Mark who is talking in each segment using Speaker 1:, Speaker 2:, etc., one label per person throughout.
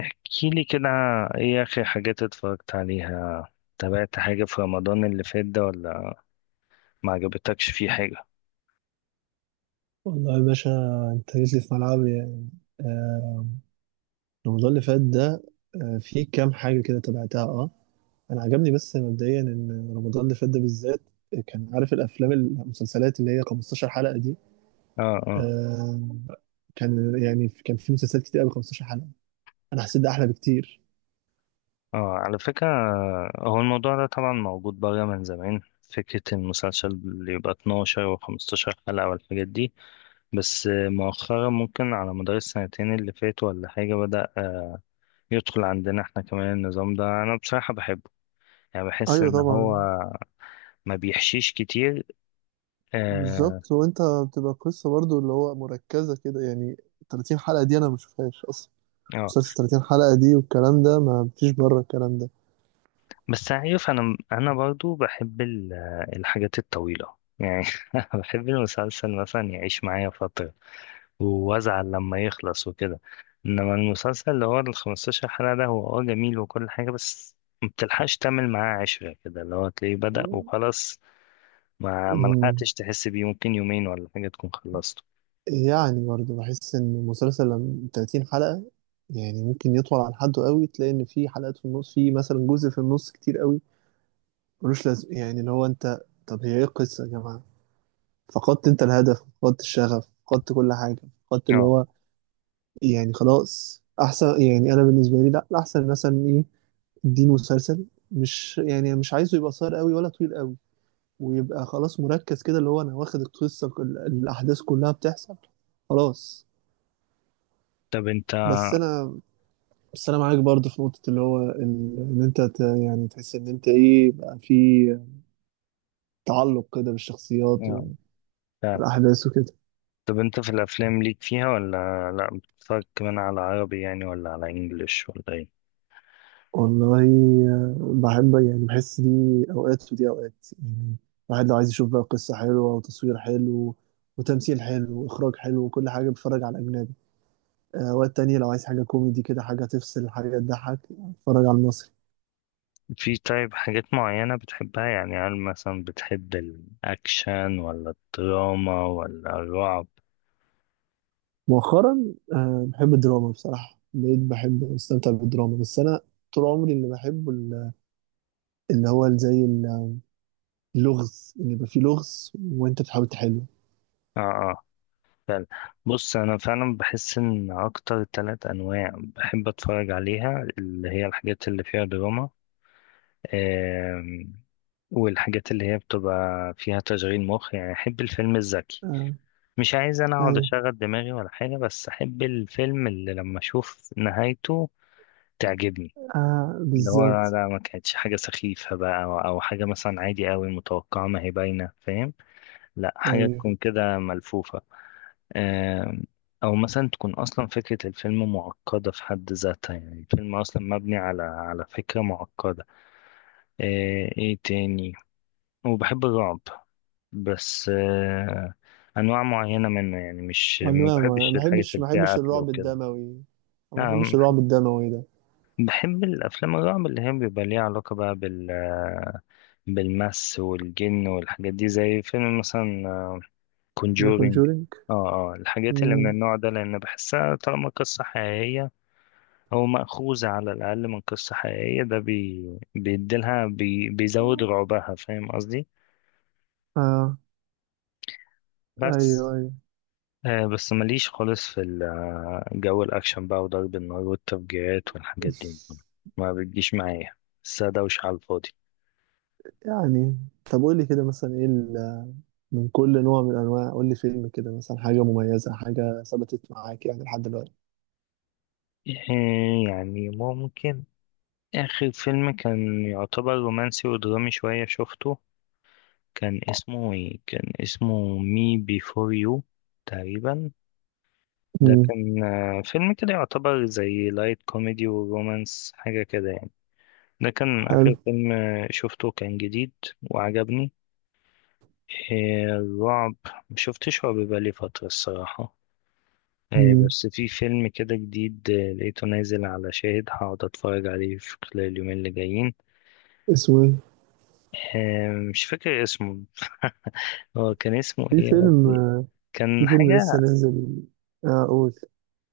Speaker 1: احكي لي كده. ايه اخر حاجات اتفرجت عليها؟ تابعت حاجة في رمضان اللي فات ده ولا ما عجبتكش فيه حاجة؟
Speaker 2: والله يا باشا، انت جيت لي في ملعبي يعني. آه، رمضان اللي فات ده، آه في كام حاجة كده تابعتها. اه انا عجبني بس مبدئيا ان رمضان اللي فات ده بالذات، كان عارف الافلام المسلسلات اللي هي 15 حلقة دي.
Speaker 1: اه، اه،
Speaker 2: آه كان يعني كان في مسلسلات كتير قوي 15 حلقة. انا حسيت ده احلى بكتير.
Speaker 1: اه، على فكرة، هو الموضوع ده طبعا موجود بره من زمان، فكرة المسلسل اللي يبقى 12 و15 حلقة والحاجات دي. بس مؤخرا ممكن على مدار السنتين اللي فاتوا ولا حاجة بدأ يدخل عندنا احنا كمان النظام ده. أنا بصراحة بحبه، يعني بحس
Speaker 2: ايوه
Speaker 1: إن هو
Speaker 2: طبعا،
Speaker 1: ما بيحشيش كتير. اه،
Speaker 2: بالظبط. وانت بتبقى قصه برضو اللي هو مركزه كده يعني. 30 حلقه دي انا ما بشوفهاش اصلا،
Speaker 1: آه.
Speaker 2: مسلسل 30 حلقه دي والكلام ده، ما فيش بره الكلام ده.
Speaker 1: بس عارف، انا برضو بحب الحاجات الطويله يعني. بحب المسلسل مثلا يعيش معايا فتره وازعل لما يخلص وكده. انما المسلسل اللي هو ال 15 حلقه ده هو اه جميل وكل حاجه، بس ما بتلحقش تعمل معاه عشره، كده اللي هو تلاقيه بدأ وخلاص. ما
Speaker 2: مم.
Speaker 1: لحقتش تحس بيه، ممكن يومين ولا حاجه تكون خلصته.
Speaker 2: يعني برضه بحس ان المسلسل لما 30 حلقة، يعني ممكن يطول عن حده قوي، تلاقي ان في حلقات في النص، في مثلا جزء في النص كتير قوي ملوش لازمة. يعني اللي هو انت، طب هي ايه القصة يا جماعة؟ فقدت انت الهدف، فقدت الشغف، فقدت كل حاجة، فقدت اللي
Speaker 1: اه.
Speaker 2: هو، يعني خلاص احسن. يعني انا بالنسبة لي لا، احسن مثلا ايه؟ اديني مسلسل، مش يعني مش عايزه يبقى قصير قوي ولا طويل قوي، ويبقى خلاص مركز كده، اللي هو انا واخد القصة الاحداث كلها بتحصل، خلاص.
Speaker 1: طب انت،
Speaker 2: بس انا بس انا معاك برضه في نقطه اللي هو ان انت يعني تحس ان انت ايه بقى، في تعلق كده بالشخصيات
Speaker 1: اه، فعلا.
Speaker 2: والاحداث وكده.
Speaker 1: طب انت في الافلام ليك فيها ولا لا؟ بتتفرج كمان على عربي يعني ولا على انجليش ولا ايه؟
Speaker 2: والله، بحب يعني بحس دي اوقات ودي اوقات يعني. الواحد لو عايز يشوف بقى قصه حلوه وتصوير حلو وتمثيل حلو واخراج حلو وكل حاجه، بتفرج على الاجنبي. اوقات تانية لو عايز حاجه كوميدي كده، حاجه تفصل، حاجه تضحك، اتفرج على المصري.
Speaker 1: في، طيب، حاجات معينة بتحبها يعني؟ هل مثلا بتحب الأكشن ولا الدراما ولا الرعب؟
Speaker 2: مؤخرا بحب الدراما بصراحه، بقيت بحب استمتع بالدراما. بس انا طول عمري اللي بحبه اللي هو زي اللغز، ان يبقى فيه لغز وانت بتحاول تحله.
Speaker 1: اه، اه، فعلا. بص، أنا فعلا بحس إن أكتر تلات أنواع بحب أتفرج عليها اللي هي الحاجات اللي فيها دراما، آم، والحاجات اللي هي بتبقى فيها تشغيل مخ، يعني أحب الفيلم الذكي.
Speaker 2: آه.
Speaker 1: مش عايز أنا أقعد
Speaker 2: ايوه.
Speaker 1: أشغل دماغي ولا حاجة، بس أحب الفيلم اللي لما أشوف نهايته تعجبني.
Speaker 2: آه
Speaker 1: اللي هو
Speaker 2: بالظبط.
Speaker 1: لا، ما كانتش حاجة سخيفة بقى، أو حاجة مثلا عادي قوي متوقعة ما هي باينة فاهم. لا، حاجة
Speaker 2: ايوه.
Speaker 1: تكون كده ملفوفة. آم، أو مثلا تكون أصلا فكرة الفيلم معقدة في حد ذاتها، يعني الفيلم أصلا مبني على فكرة معقدة. إيه تاني؟ وبحب الرعب بس أنواع معينة منه، يعني مش،
Speaker 2: انا
Speaker 1: ما
Speaker 2: ما، ما
Speaker 1: بحبش الحاجات
Speaker 2: بحبش
Speaker 1: اللي
Speaker 2: ما
Speaker 1: فيها
Speaker 2: بحبش
Speaker 1: قتل
Speaker 2: الرعب
Speaker 1: وكده.
Speaker 2: الدموي، أو ما بحبش
Speaker 1: نعم.
Speaker 2: الرعب الدموي ده.
Speaker 1: بحب الأفلام الرعب اللي هي بيبقى ليها علاقة بقى بالمس والجن والحاجات دي، زي فيلم مثلا
Speaker 2: ذا
Speaker 1: كونجورينج.
Speaker 2: كونجورينج.
Speaker 1: اه، اه، الحاجات اللي من
Speaker 2: امم.
Speaker 1: النوع ده، لأن بحسها طالما قصة حقيقية أو مأخوذة على الأقل من قصة حقيقية، ده بيديلها، بيزود رعبها، فاهم قصدي.
Speaker 2: اه. ايوه
Speaker 1: بس
Speaker 2: ايوه.
Speaker 1: بس ماليش خالص في جو الأكشن بقى وضرب النار والتفجيرات والحاجات دي. ما بتجيش معايا، بس دوشة على الفاضي.
Speaker 2: يعني طب قول لي كده مثلا ايه من كل نوع من انواع، قول لي فيلم كده مثلا، حاجه مميزه، حاجه ثبتت معاك يعني لحد دلوقتي.
Speaker 1: آه، يعني ممكن آخر فيلم كان يعتبر رومانسي ودرامي شوية شفته، كان اسمه إيه؟ كان اسمه مي بيفور يو تقريبا. ده
Speaker 2: امم.
Speaker 1: كان فيلم كده يعتبر زي لايت كوميدي ورومانس، حاجة كده يعني. ده كان
Speaker 2: حلو.
Speaker 1: آخر فيلم شفته كان جديد وعجبني. الرعب، مشفتش رعب بقالي فترة الصراحة.
Speaker 2: امم.
Speaker 1: بس في فيلم كده جديد لقيته نازل على شاهد، هقعد اتفرج عليه في خلال اليومين اللي جايين.
Speaker 2: اسمه ايه؟
Speaker 1: مش فاكر اسمه. هو كان اسمه
Speaker 2: في
Speaker 1: ايه يا
Speaker 2: فيلم،
Speaker 1: ربي؟
Speaker 2: في
Speaker 1: كان
Speaker 2: فيلم لسه
Speaker 1: حاجة،
Speaker 2: نازل. اه قول.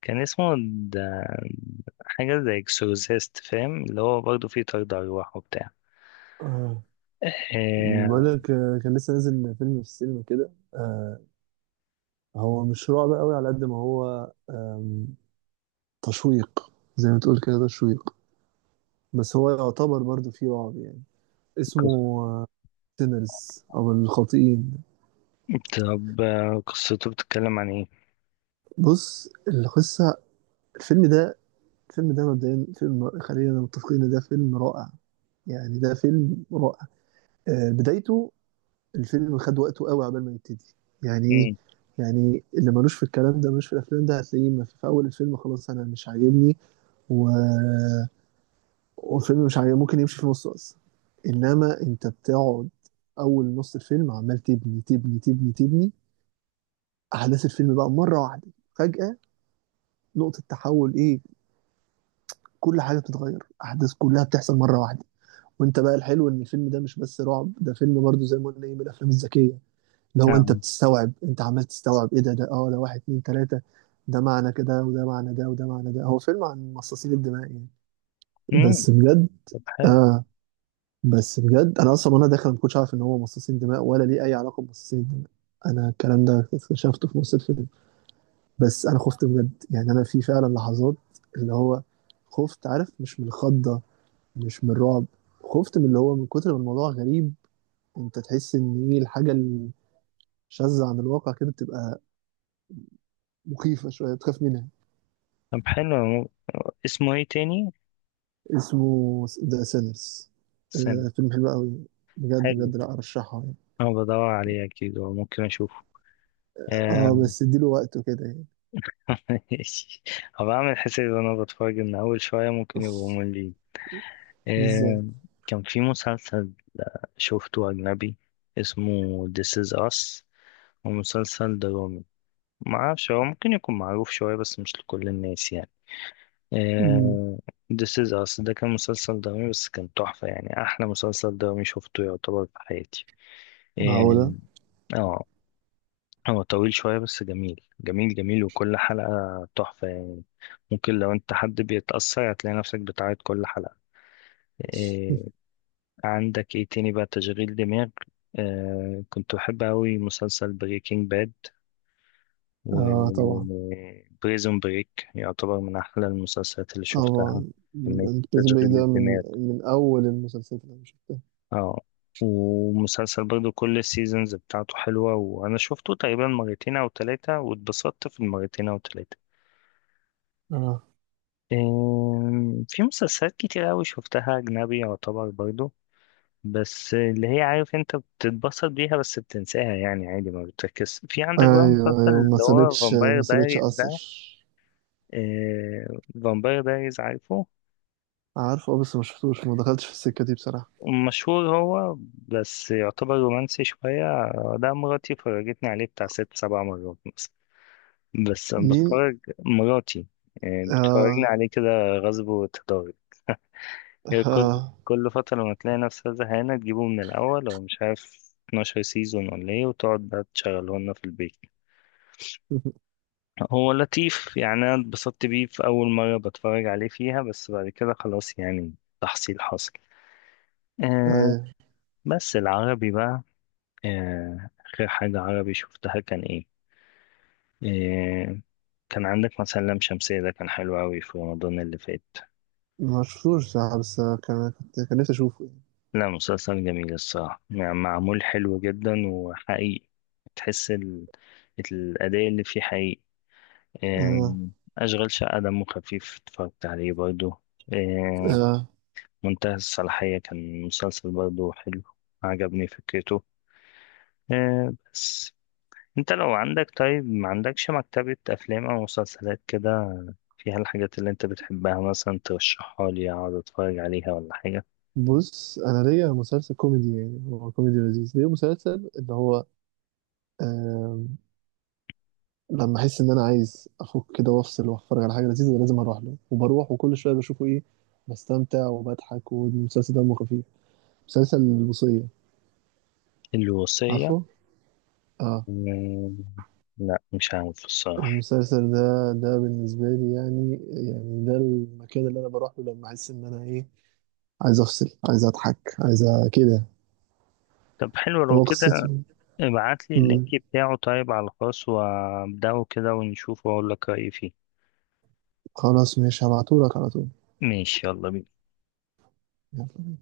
Speaker 1: كان اسمه، ده حاجة زي اكسورسيست، فاهم اللي هو برضه فيه طرد أرواح وبتاع.
Speaker 2: آه، بقول
Speaker 1: آه.
Speaker 2: لك، كان لسه نازل فيلم في السينما كده، هو مش رعب قوي على قد ما هو تشويق. زي ما تقول كده تشويق، بس هو يعتبر برضو فيه رعب يعني.
Speaker 1: قص-
Speaker 2: اسمه سينرز او الخاطئين.
Speaker 1: طب قصته بتتكلم عن ايه؟
Speaker 2: بص القصة، الفيلم ده الفيلم ده مبدئيا فيلم، خلينا متفقين إن ده فيلم رائع، يعني ده فيلم رائع. بدايته، الفيلم خد وقته قوي عبال ما يبتدي. يعني ايه؟
Speaker 1: مم.
Speaker 2: يعني اللي ملوش في الكلام ده، ملوش في الافلام ده، هتلاقيه ما في اول الفيلم خلاص انا مش عاجبني، و... والفيلم مش عاجبني ممكن يمشي في نصه اصلا. انما انت بتقعد اول نص الفيلم، عمال تبني، احداث الفيلم بقى مره واحده فجاه، نقطه تحول، ايه، كل حاجه بتتغير، احداث كلها بتحصل مره واحده. وانت بقى، الحلو ان الفيلم ده مش بس رعب، ده فيلم برضه زي ما قلنا ايه، من الافلام الذكيه. لو انت
Speaker 1: آه.
Speaker 2: بتستوعب، انت عمال تستوعب ايه، ده ده اه ده واحد اتنين تلاتة، ده معنى كده وده معنى ده وده معنى ده. هو فيلم عن مصاصين الدماء يعني،
Speaker 1: مم.
Speaker 2: بس بجد.
Speaker 1: طب حلو.
Speaker 2: اه بس بجد، انا اصلا وانا داخل ما كنتش عارف ان هو مصاصين دماء ولا ليه اي علاقة بمصاصين الدماء، انا الكلام ده اكتشفته في نص الفيلم. بس انا خفت بجد، يعني انا في فعلا لحظات اللي هو خفت، عارف مش من الخضة، مش من الرعب، خفت من اللي هو من كتر ما الموضوع غريب. انت تحس ان ايه، الحاجة الشاذة عن الواقع كده بتبقى مخيفة شوية، بتخاف منها.
Speaker 1: طب حلو، اسمه ايه تاني؟
Speaker 2: اسمه ذا سينرز.
Speaker 1: استنى.
Speaker 2: آه فيلم حلو قوي بجد
Speaker 1: حلو،
Speaker 2: بجد، لا ارشحه يعني.
Speaker 1: انا بدور عليه اكيد وممكن اشوفه آه،
Speaker 2: اه بس اديله وقته كده يعني.
Speaker 1: ماشي. هبقى اعمل حسابي وانا بتفرج ان اول شوية ممكن يبقوا مملين.
Speaker 2: بالظبط.
Speaker 1: آه، كان في مسلسل شفته أجنبي اسمه This is Us. هو مسلسل درامي، معرفش هو ممكن يكون معروف شوية بس مش لكل الناس يعني.
Speaker 2: مم.
Speaker 1: آه، This is Us ده كان مسلسل درامي بس كان تحفة، يعني أحلى مسلسل درامي شفته يعتبر في حياتي.
Speaker 2: معقولة.
Speaker 1: اه. آه، هو طويل شوية بس جميل جميل جميل، وكل حلقة تحفة يعني. ممكن لو انت حد بيتأثر هتلاقي نفسك بتعيط كل حلقة. آه، عندك ايه تاني بقى؟ تشغيل دماغ، آه، كنت بحب أوي مسلسل بريكنج باد، و
Speaker 2: اه طبعا.
Speaker 1: بريزون بريك يعتبر من أحلى المسلسلات اللي شفتها،
Speaker 2: طبعا.
Speaker 1: كمية
Speaker 2: بريزن بريك
Speaker 1: تشغيل
Speaker 2: ده من،
Speaker 1: الدماغ.
Speaker 2: من اول المسلسلات اللي انا شفتها.
Speaker 1: اه. ومسلسل برضو كل السيزونز بتاعته حلوة، وأنا شفته تقريبا مرتين أو تلاتة واتبسطت في المرتين أو تلاتة.
Speaker 2: اه.
Speaker 1: في مسلسلات كتير أوي شفتها أجنبي يعتبر برضو، بس اللي هي عارف انت بتتبسط بيها بس بتنساها يعني عادي، ما بتركز. في عندك بقى
Speaker 2: ايوه
Speaker 1: مسلسل
Speaker 2: ايوه، ما
Speaker 1: اللي هو
Speaker 2: سابتش
Speaker 1: فامباير
Speaker 2: ما سابتش
Speaker 1: دايريز
Speaker 2: اثر.
Speaker 1: ده. آه، فامباير دايريز، عارفه،
Speaker 2: عارفه اه، بس ما شفتوش، ما دخلتش في السكه دي بصراحه.
Speaker 1: مشهور هو. بس يعتبر رومانسي شوية ده مراتي فرجتني عليه بتاع ست سبع مرات مثلا. بس أنا
Speaker 2: مين؟
Speaker 1: بتفرج، مراتي آه بتفرجني
Speaker 2: اه.
Speaker 1: عليه كده غصب وتداري. هي كل،
Speaker 2: اه.
Speaker 1: كل فترة لما تلاقي نفسها زهقانة تجيبه من الأول أو مش عارف 12 سيزون ولا ايه، وتقعد بقى تشغله لنا في البيت. هو لطيف يعني، انا اتبسطت بيه في اول مره بتفرج عليه فيها، بس بعد كده خلاص يعني تحصيل حاصل. آه.
Speaker 2: ايوه.
Speaker 1: بس العربي بقى، آه، اخر حاجه عربي شفتها كان ايه، آه، كان عندك مثلا لام شمسية، ده كان حلو أوي في رمضان اللي فات.
Speaker 2: ما شفتوش صراحه، بس كان كنت كان نفسي اشوفه يعني.
Speaker 1: لا مسلسل جميل الصراحة يعني، معمول حلو جدا وحقيقي، تحس ال... الأداء اللي فيه حقيقي.
Speaker 2: آه.
Speaker 1: آم، أشغال شقة دمه خفيف، اتفرجت عليه برضه. آه،
Speaker 2: آه.
Speaker 1: منتهى الصلاحية كان مسلسل برضه حلو، عجبني فكرته. آه. بس انت لو عندك، طيب ما عندكش مكتبة أفلام أو مسلسلات كده فيها الحاجات اللي انت بتحبها مثلا، ترشحها لي أقعد أتفرج عليها ولا حاجة؟
Speaker 2: بص انا ليا مسلسل كوميدي، يعني هو كوميدي لذيذ، ليا مسلسل اللي هو آه، لما احس ان انا عايز افك كده وافصل واتفرج على حاجه لذيذه، لازم اروح له، وبروح وكل شويه بشوفه، ايه، بستمتع وبضحك والمسلسل دمه خفيف، مسلسل الوصيه.
Speaker 1: الوصية.
Speaker 2: عارفه؟ اه.
Speaker 1: آه، لا مش عارف الصراحة.
Speaker 2: المسلسل ده، ده بالنسبه لي يعني، يعني ده المكان اللي انا بروح له لما احس ان انا ايه، عايز افصل، عايز اضحك، عايز كده.
Speaker 1: طب حلو لو
Speaker 2: هو
Speaker 1: كده،
Speaker 2: قصته،
Speaker 1: ابعت لي اللينك
Speaker 2: مم.
Speaker 1: بتاعه طيب على الخاص وابدأه كده ونشوفه وأقول لك رأيي فيه.
Speaker 2: خلاص ماشي هبعتهولك على طول.
Speaker 1: ماشي، يلا بينا.
Speaker 2: يلا.